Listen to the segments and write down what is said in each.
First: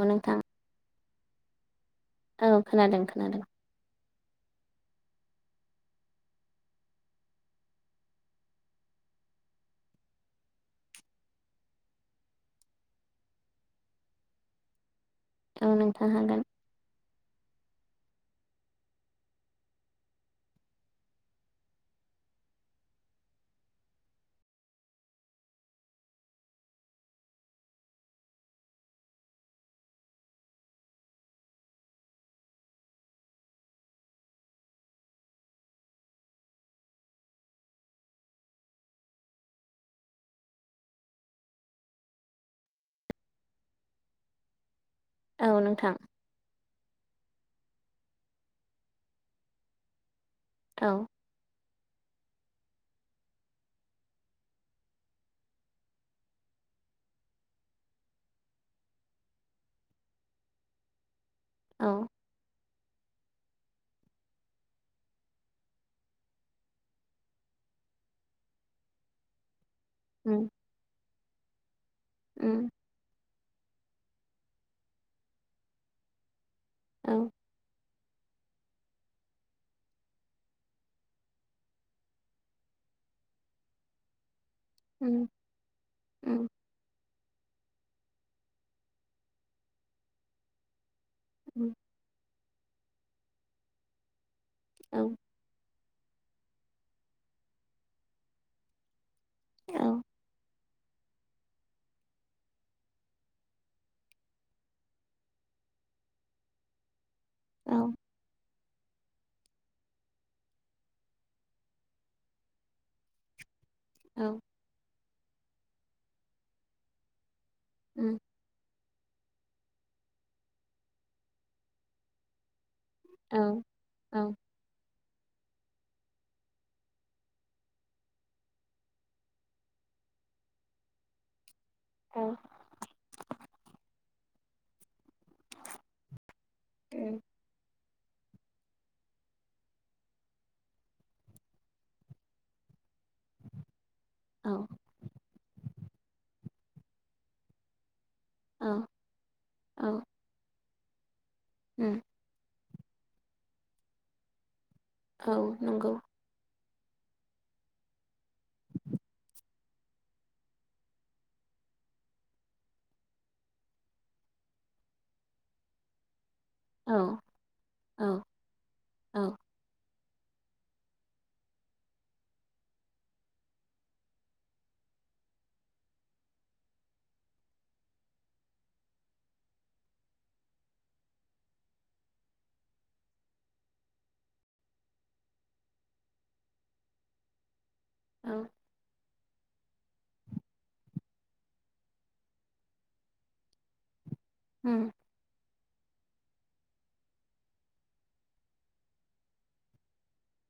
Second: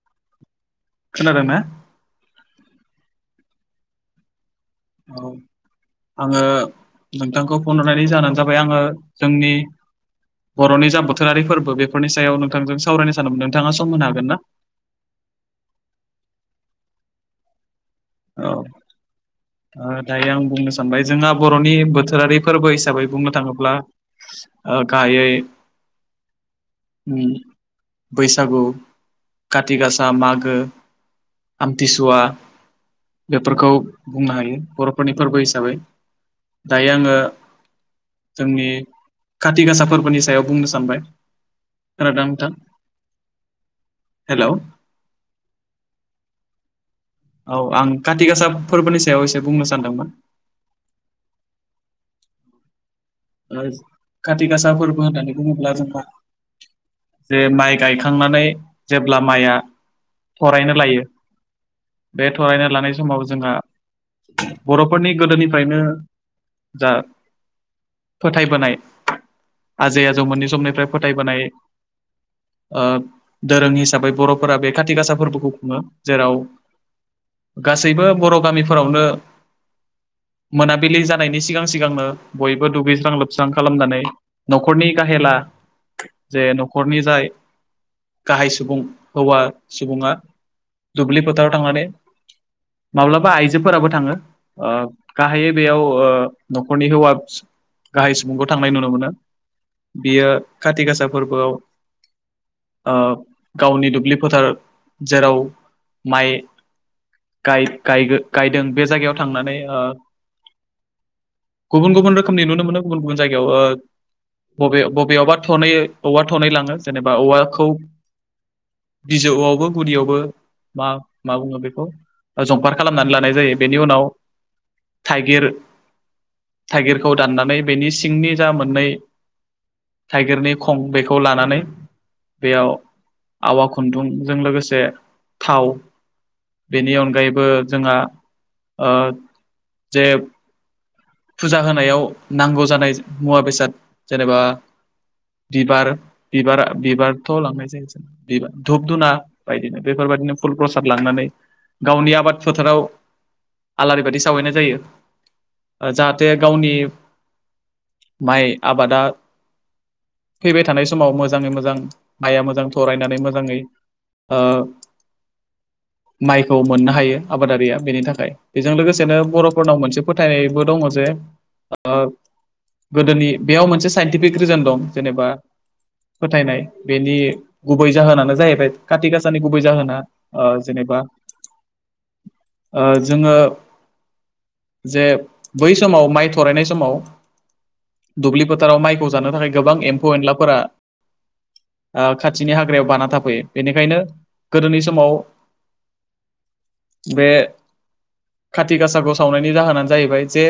औ नोंथां खोना दोंना औ खोनादों खोनादों औ आङो नोंथांखौ फन हरनायनि जाहानो जाबाय आङो जोंनि बर'नि जा बोथोरारि फोरबो बेफोरनि सायाव नोंथांजों सावरायनो सानमोन नोंथाङा सम होनो हागोन ना [inaudible] औ नोंथां हागोन औ दायो आं बुंनो सानबाय जोंहा बर'नि बोथोरारि फोरबो हिसाबै बुंनो थाङोब्ला आ गाहायै बैसागु काति गासा मागो आमथिसुआ बेफोरखौ बुंनो हायो बर'फोरनि फोरबो हिसाबै दायो आङो जोंनि खाथि गासा फोरबोनि सायाव बुंनो सानबाय‌ खोनादों ना नोंथां हेल औ नोंथां‌। औ आं काथि कासा फोरबोनि सायाव एसे बुंनो सानदोंमोन। औ। ओ खाथि गासा फोरबो होननानै बुङोब्ला जोंहा। जे माइ गायखांनानै जेब्ला माइआ थरायनो लायो। औ बे थरायनो लानाय समाव जोंहा बर'फोरनि गोदोनिफ्रायनो जा फोथायबोनाय। आजै आजौ मोननै उम समनिफ्राय फोथायबोनाय उम ओ दोरों हिस साबै बर'फोरा बे खाथि गासा फोरबोखौ खुङो। जेराव औ गासैबो बर' गामिफोरावनो मोनाबिलि जानायनि सिगां सिगांनो बय बो दुगैस्रां लोबस्रां खालामनानै न'खरनि उम गाहेला जे उम न'खरनि जाय गाहाय सुबुं हौवा सुबुङा दुब्लि फोथाराव उम थांनानै माब्लाबा आइजोफोराबो थाङो। ओ औ गाहायै बेयाव ओ न'खरनि हौवा गाहाय सुबुंखौ थांनाय नुनो मोनो। औ बियो खाथि गासा फोरबोआव ओ गावनि दुब्लि फोथार जेराव माइ गाय औ गाय गायदों बे जायगायाव थांनानै ओ गुबुन गुबुन रो खोमनि नुनो मोनो। गुबुन गुबुन जायगायाव औ बबे बबेआवबा थ'नै औवा थनै लाङो जेनेबा औवाखौ उम बिजौआवबो गुदियावबो मा मा बुङो बेखौ जंफार खालामनानै लानाय औ जायो। बेनि उनाव औ थाइगिर थाइगिर खौ दाननानै बेनि सिंनि जा मोननै थाइगिरनि खं बेखौ लानानै बेयाव आवा खुन्दुंजों लोगोसे थाव बेनि उम अनगायैबो जोंहा ओ जे फुजा होनायाव नांगौ जानाय मुवा बेसाद जेनेबा औ बिबार बिबारा बिबारथ' लांनाय जायो जों बिबार औ धुप धुना बायदिनो औ बेफोरबायदिनो फुल प्रसाद लांनानै उम गावनि आबाद फोथाराव आलारि बाथि सावहैनाय जायो‌। औ। ओ नंगौ जाहाथे गावनि माइ आबादा फैबाय थानाय समाव मोजाङै मोजां माइआ मोजां थरायनानै मोजाङै ओ माइखौ मोननो औ हायो। आबादारिया बेनि औ थाखाय बेजों लोगोसेनो औ बर'फोरनाव मोनसे फोथायनाय बो दङ जे ओ गोदोनि बेयाव मोनसे साइन्टिफिक रिजोन दं जेनेबा फोथायनाय बेनि गुबै जाहोनानो जाहैबाय खाथि कासानि गुबै ओ जाहोना ओ जेनेबा ओ जोङो जे बै समाव माइ थरायनाय समाव औ दुब्लि फोथाराव माइखौ जानो थाखाय गोबां एम फौ एनलाफोरा ओ खाथिनि हाग्रायाव बाना थाफैयो। बेनिखायनो गोदोनि उम समाव बे खाथि गासाखौ सावनायनि जाहोनानो जाहैबाय। जे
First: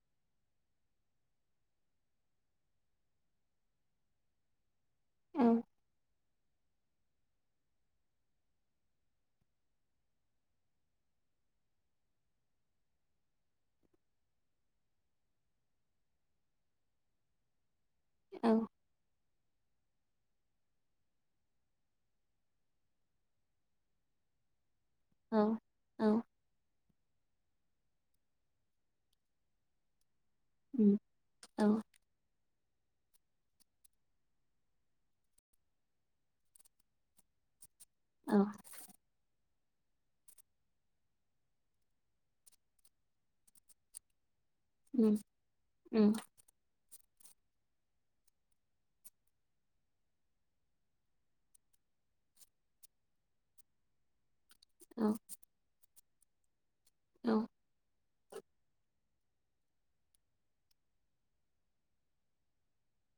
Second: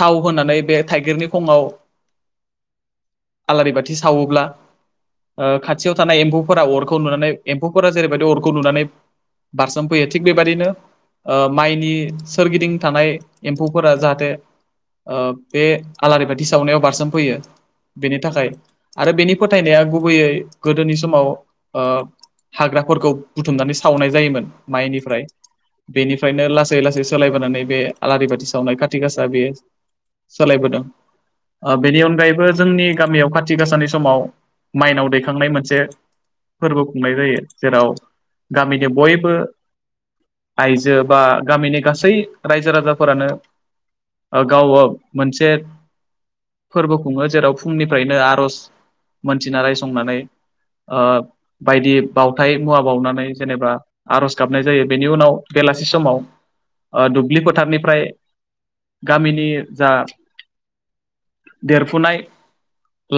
थाव होनानै बे थाइगिरनि खङाव आलारि बाथि सावोब्ला। औ ओ खाथियाव थानाय एम्फौफोरा अरखौ नुनानै एम्फौफोरा जेरैबायदि अरखौ नुनानै बारसोम फैयो। थिग बेबायदिनो माइनि सोरगिदिं थानाय एम्फौफोरा जाहाथे ओ बे आलारि बाथि सावनायाव बारसोम फैयो। बेनि थाखाय औ आरो बेनि फोथायनाया गुबैयै गोदोनि समाव ओ हाग्राफोरखौ बुथुमनानै सावनाय जायोमोन। माइनिफ्राय औ बेनिफ्रायनो लासै लासै सोलायबोनानै बे। आलारि बाथि सावनाय खाथि गासा बेयो सोलायबोदों उम ओ औ बेनि अनगायैबो बो जोंनि गामियाव खाथि गासानि समाव माइनाव दैखांनाय मोनसे फोरबो खुंनाय जायो जेराव औ गामिनि बयबो आइजो बा गामिनि गासै रायजो राजाफोरानो ओ गाव औ उम मोनसे उम फोरबो खुङो जेराव फुंनिफ्रायनो आर'ज मोनथिना रायसंनानै ओ बायदि बावथाय मुवा बावनानै जेनेबा आर'ज गाबनाय जायो बेनि औ उनाव बेलासि समाव ओ‌ औ दुब्लि फोथारनि फ्राय गामिनि जा देरफुनाय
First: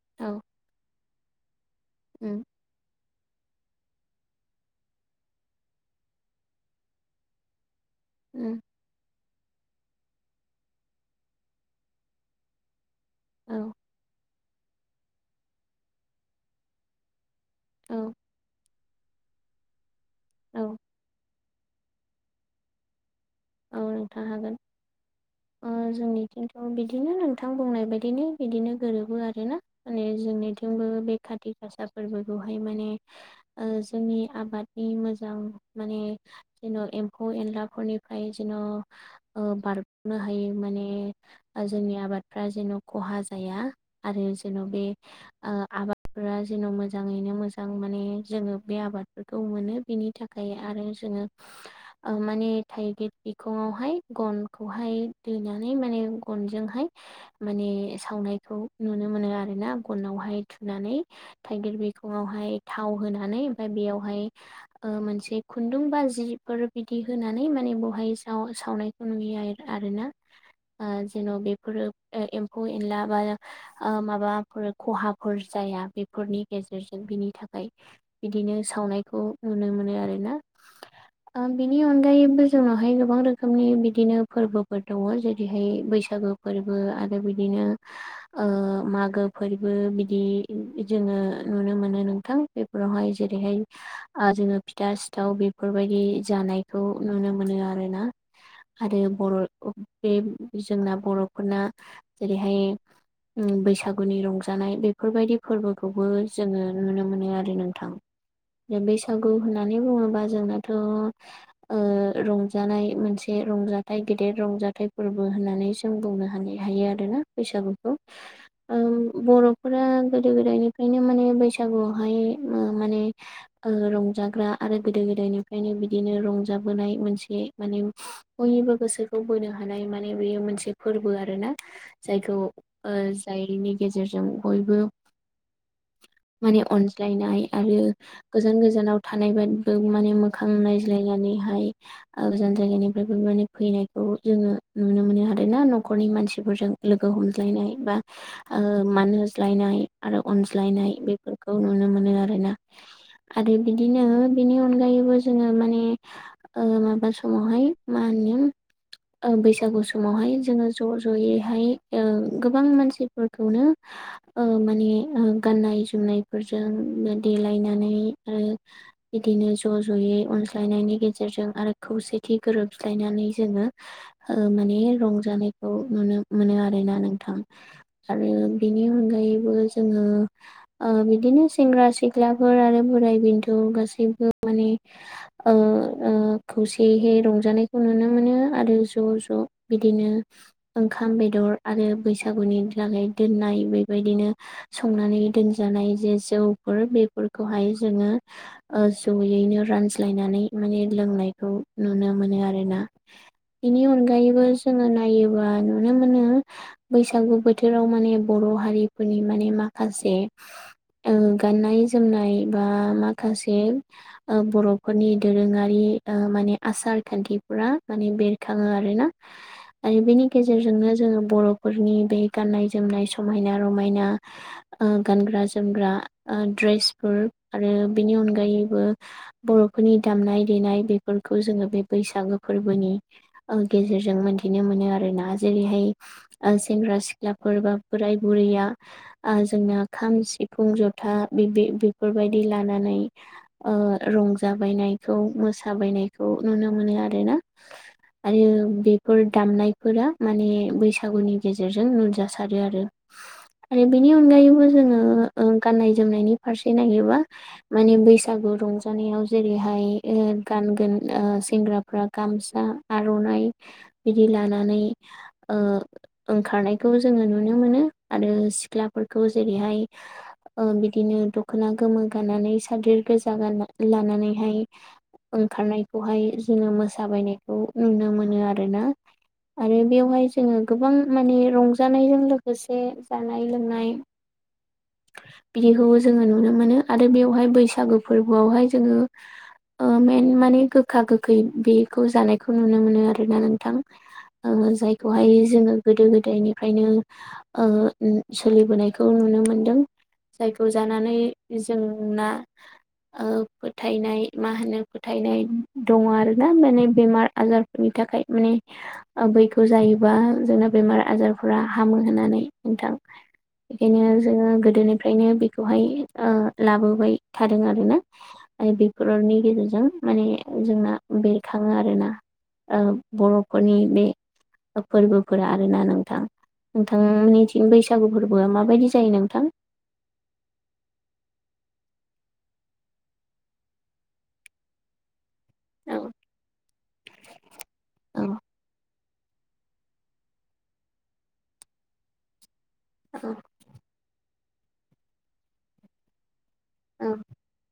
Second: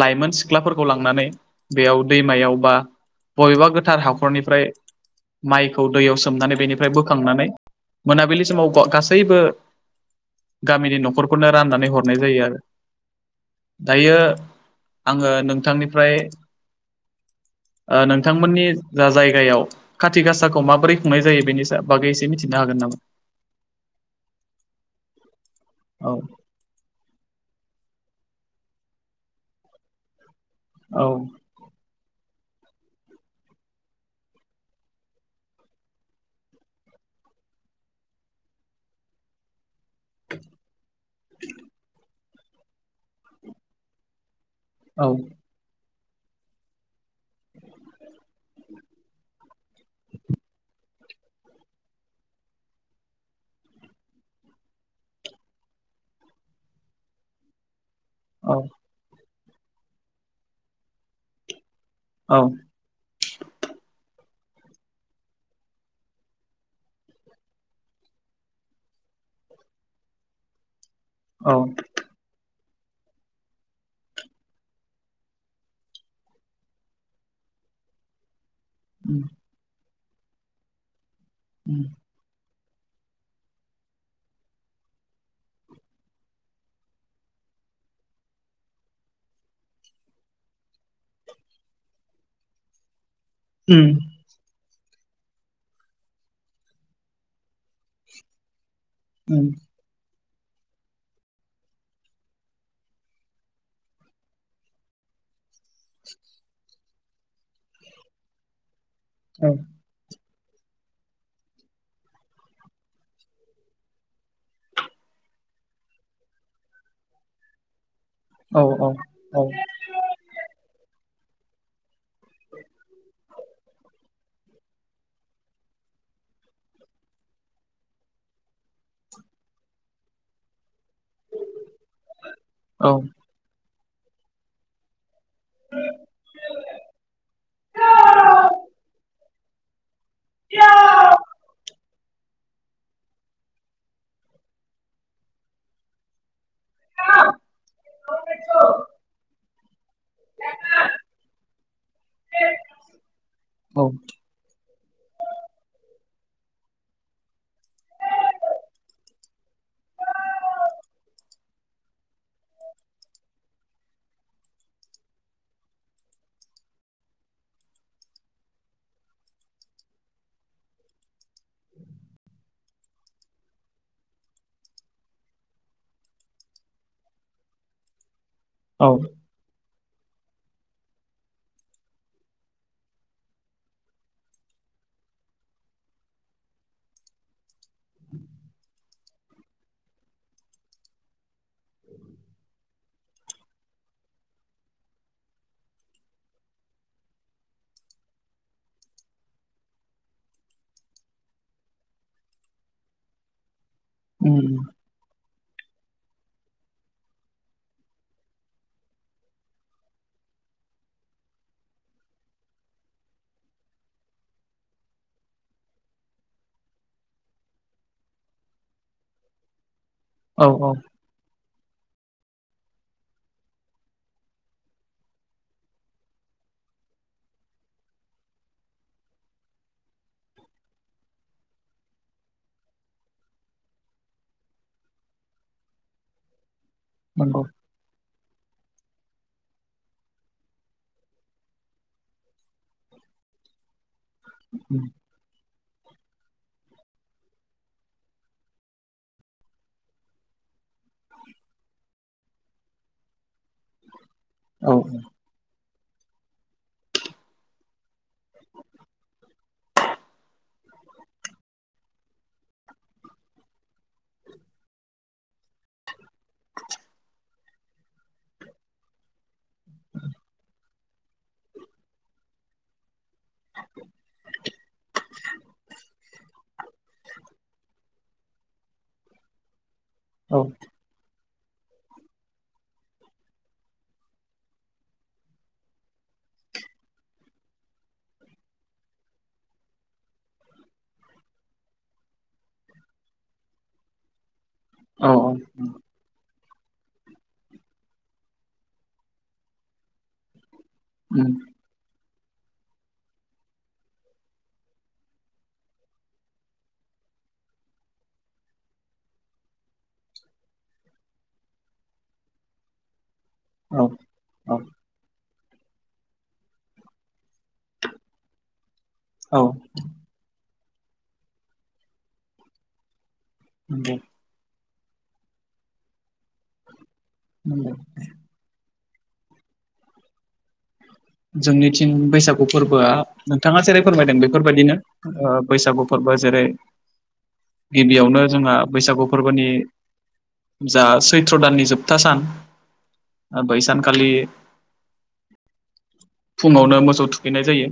लाइमोन औ सिख्लाफोरखौ लांनानै बेयाव उम दैमायाव बा बबेबा गोथार हाखरनिफ्राय माइखौ दैयाव सोमनानै बेनिफ्राय बोखांनानै मोनाबिलि उम समाव ग गासैबो गामिनि न'खरफोरनो राननानै हरनाय जायो आरो औ दायो आङो नोंथांनिफ्राय ओ औ नोंथांमोननि जा जायगायाव खाथि गासाखौ औ माबोरै खुंनाय जायो बेनि सा बागै एसे मिथिनो हागोन नामा? औ नोंथां हागोन ओ औ जोंनिथिंथ' बिदिनो नोंथां बुंनाय बायदि दिनो बिदिनो गोरोबो आरो ना माने जोंनिथिंबो औ बे खाथि गासाफोरबो बेवहाय माने ओ जोंनि आबादनि मोजां माने जेन एम्फौ फौ एनलाफोरनि फ्रायदिन' ओ बारनो हायो माने ओ‌ जोंनि आबाद फ्रा जेन' खहा जाया आरो जेन' बे औ ओ आबाद फ्रा जेन' मोजाङैनो मोजां माने जोङो बे आबादफोरखौ मोनो बिनि थाखाय आरो जोङो ओ माने थाइगिर बिखङावहाय गनखौहाय दोनानै माने गनजोंहाय माने सावनायखौ औ नुनो मोनो आरोना गनावहाय थुनानै थाइगिर बि खंयाव औ हाय थाव होना होनानै ओमफ्राय बे‌आवहाय ओ मोनसे खुनदुंबा जिफोर बिदि होनानै माने बहाय साव सावनायखौ नुयो आरोना जेन' औ बेफोरो ओ एम्फौ फौ एनला बा ओ माबाफोर खहाफोर जाया बेफोरनि गेजेरजों बिनि थाखाय फ्राय बिदिनो सावनायखौ उम नुनो मोनो आरोना ओ बिनि उम अनगायैबो जोंनावहाय गोबां रोखोमनि बिदिनो फोरबोफोर दङ जेरैहाय बैसागु फोरबो आरो बिदिनो नो‌ ओ मागो फोरबो बिदि जोङो नुनो मोनो नोंथां बेफोरावहाय जेरैहाय ओ जोङो फिथा सिथाव बेफोरबायदि जानायखौ नुनो मोनो आरोना आरो बर' उम बे जोंना बर'फोरना जेरैहाय उम बैसागुनि रंजानाय बेफोरबायदि फोरबोखौबो जोङो नुनो मोनो आरो नोंथां [unintelligible] बैसागु होननानै बुङोबा जोंनाथ'ओ रंजानाय मोनसे रंजाथाइ गेदेर रंजाथाइ फोरबो होननानै जों बुंनो हानाय हायो आरोना बैसागुखौ औ औ उम औ बर'फोरा गोदो गोदायनिफ्रायनो माने बैसागुआव हायो ओ माने ओ रंजाग्रा आरो गोदो गोदायनिफ्रायनो बिदिनो रंजाबोनाय मोनसे माने बयनिबो गोसोखौ बोनो हानाय माने बेयो मोनसे फोरबो आरोना जायखौ औ ओ जायनि गेजेरजों बयबो माने अनज्लायनाय आरो गोजान गोजानाव थानाय बादबो माने मोखां नायज्लायनानैहाय ओ गोजान जायगानिफ्रायबो माने फैनायखौ जोङो नुनो मोनो आरो ना न'खरनि मानसिफोरजों लोगो हमज्लायनाय बा ओ मानहोज्लायनाय आरो अनज्लायनाय बेफोरखौ नुनो मोनो आरोना। आरो बिदिनो बेनि अनगायैबो जोङो माने ओ माबा समावहाय मा होनो? ओ बैसागु समावहाय जोङो ज' ज'यैहाय ओ गोबां मानसिफोरखौनो ओ माने ओ गाननाय जुमनायफोरजोंनो देलायनानै आरो बिदिनो ज' ज'यै अनज्लायनायनि गे- जेरजों आरो खौसेथि गोरोबज्लायनानै जोङो ओ माने रंजानायखौ नुनो मोनो आरोना नोंथां आरो बेनि औ अनगायैबो जोङो ओ बिदिनो सेंग्रा सिख्लाफोर आरो बोराय बेन्थ' गासैबो माने ओ ओ खौसेहे रंजानायखौ नुनो मोनो आरो ज' ज' बिदिनो ओंखाम बेदर आरो बैसागुनि जागाय दोननाय बेबाय दिनो संनानै दोनजानाय जे जौफोर बेफोरखौहाय जोङो ओ जयैनो रानज्लायनानै माने लोंनायखौ नुनो मोनो आरो ना। बेनि अनगायैबो उम जोङो नायोबा नुनो मोनो बैसागु बोथोराव माने बर' हारिफोरनि माने माखासे ओ गाननाय जोमनाय बा माखासे ओ बर'फोरनि दोरोङारि ओ माने आसार खान्थिफोरा माने बेरखाङो आरोना। आरो बेनि औ औ गेजेरजोंनो जोङो बर' फोरनि बे गाननाय जोमनाय समायना रमायना ओ गानग्रा जोमग्रा ओ द्रेसफोर आरो बिनि अनगायैबो बर'फोरनि दामनाय देनाय बेफोरखौ जोङो बे बैसागो फोरबोनि ओं गेजेरजों मोनथिनो मोनो आरो। आरोना जेरैहाय ओ सेंग्रा नंगौ सिख्लाफोर बा बोराय बुरैया ओ जोंना खाम सिफुं जथा बिब्दि बेफोरबायदि लानानै ओ उम रंजाबायनायखौ मोसाबायनायखौ नुनो मोनो आरोना आरो बेफोर दामनायफोरा माने बै सागुनि गेजेरजों नुजासारो आरो आरो बेनि अनगायैबो औ जोङो ओ ओ गाननाय जोमनायनि फारसे नायोबा माने बैसागु रंजानायाव जेरैहाय एर गानगोन ओ सेंग्राफ्रा गामसा आर'नाइ बिदि लानानै ओ ओंखारनायखौ जोङो नुनो मोनो आरो सिख्लाफोरखौ जेरैहाय ओ बिदिनो दख'ना गोमो गानानै सादोर गोजा गानना लानानैहाय ओंखारनायखौहाय जोङो मोसााबायनायखौ नुनो मोनो आरोना। आरो बेवहाय औ जोङो गोबां माने रंजानायजों लोगोसे जानाय लोंनाय। बिदिखौबो जोङो नुनो मोनो आरो बेवहाय बैसागो फोरबोआवहाय जोङो ओ मेन माने गोखा गोखै बेखौ जानायखौ नुनो मोनो आरोना नोंथां। ओ औ जायखौहाय जोङो गोदो गोदायनि फ्रायनो ओ सोलिबोनायखौ नुनो मोनदों जाय खौ जानानै उम जोंना ओ फोथायनाय मा होनो फोथायनाय दङ आरोना माने बेमार आजारफोरनि थाखाय माने ओम बैखौ जायोबा जोंना बेमार आजारफोरा हामो होननानै नोंथां। औ एनिवे जोङो औ गोदोनिफ्रायनो बि- खौहाय ओ लाबोबाय थादों आरोना आरो औ बेफोररनि गेजेरजों माने जोंना बेरखाङो आरोना ओ बर'फोरनि नंगौ बे फोरबोफोरा आरोना नोंथां नोंथांनिथिं नंगौ बैसागु फोरबोआ माबायदि जायो नोंथां? जोंनिथिं बैसागु फोरबोआ नोंथाङा जेरै फोरमायदों बेफोरबायाददिनो ओ बैसागु औ फोरबो जेरै गिबियावनो औ जोंहा बैसागु फोरबोनि जा सैथ्र दाननि जोबथा सान। औ आरो बैसानखालि फुङावनो मोसौ औ थुखैनाय जायो।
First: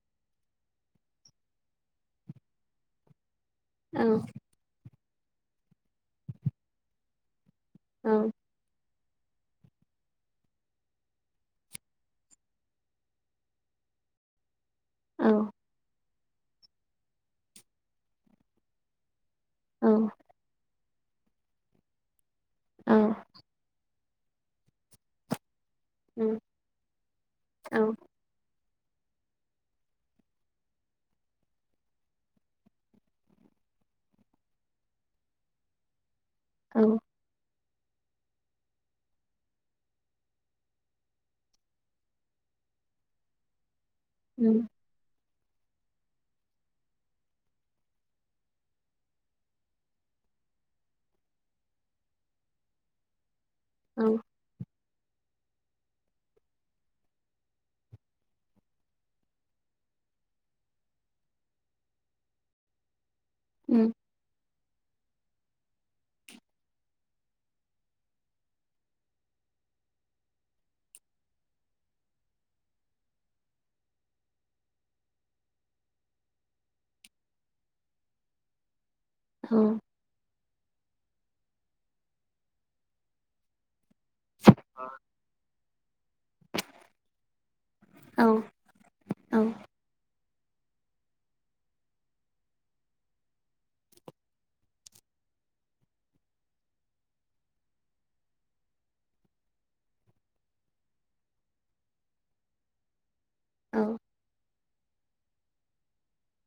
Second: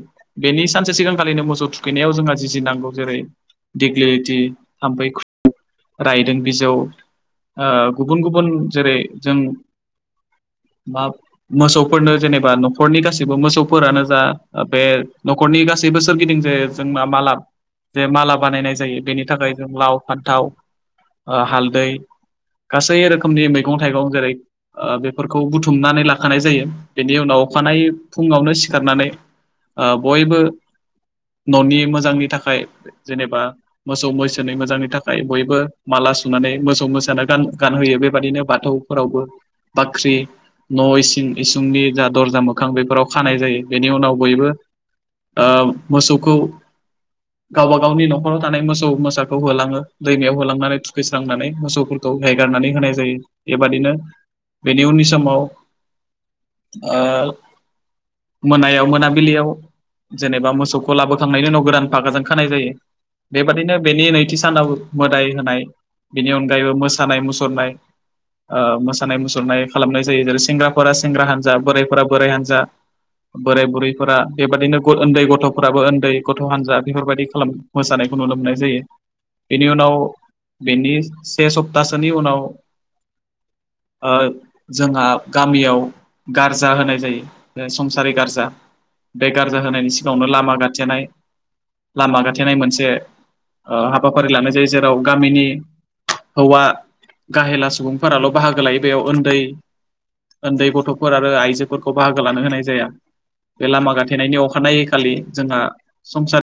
बेनि सानसे सिगांखालिनो मोसौ थुखैनायाव जोंहा जिजिनांगौ जेरै दिग्लिथि थाम्फै ख रायदों बिजौ ओ गुबुन औ गुबुन जेरै जों मा मोसौफोरनो जेनेबा न' न'खरनि गैबो मोसौफोरानो जा बे औ न'खरनि गासैबो सोरगिदिं जे मा मा माला जे माला बानायनाय जायो बेनि थाखाय जों लाव औ फान्थाव ओ हालदै गासै औ रोखोमनि मैगं थाइगं जेरै बेफोरखौ बुथुम थुमनानै औ लाखानाय जायो बेनि उनाव अखानाय औ फुङावनो सिखारनानै ओ बयबो न'नि मोजांनि थाखाय जेनेबा मोसौ मैसोनि मोजांनि थाखाय बयबो माला साननानै औ मोसौ मोसानो गान गानहोयो बेबायदिनो बाथौफोरावबो बाख्रि न' इसिं इसिंनि जा दरजा मोखां बेफोराव खानाय जायो बेनि उनाव बयबो ओ मोसौखौ गावबा गावनि न'खराव थानाय मोसौ मोसाखौ होलाङो दैमायाव होलांनानै थुखैस्रांनानै मोसौफोरखौ खौ एरनानै होनाय जायो बेबादिनो औ बेनि उननि समाव ओ मोनायाव मोनाबिलियाव जेनेबा मोसौखौ लाबोखांनायनि उनाव गोदान फागाजों खानाय जायो बेबादिनो बेनि नैथि सानाव मोदाय होनाय बेनि अनगायैबो मोसानाय मुसुरनाय ओ मोसानाय मुसुरनाय खालामनाय जायो जेरै सेंग्राफोरा सेंग्रा हानजा बोरायफोरा बोराय हानजा बोराय बुरैफोरा बेबादिनो उन्दै गथ'फोराबो उन्दै गथ' हान्जा बेफोरबायदि खालाम मोसानाय खौ नु लनो मोननाय जायो बेनि उनाव बेनि से सप्तासोनि उनाव ओ जोंहा गामियाव गारजा होनाय जायो संसारि औ गारजा बे औ गारजा होनायनि सिं आवनो लामा गाथेनाय लामा गाथेनाय मोनसे ओ हाबाफारि लानाय जायो जेराव गामिनि हौवा गाहेला सुबुंफोराल' बाहागो लायो बेयाव उन्दै उन्दै गथ' फोर आरो आइजोफोरखौ बाहागो लानो होनाय जाया बे औ लामा गाथेनायनि अखानायै खालि जोंहा संसार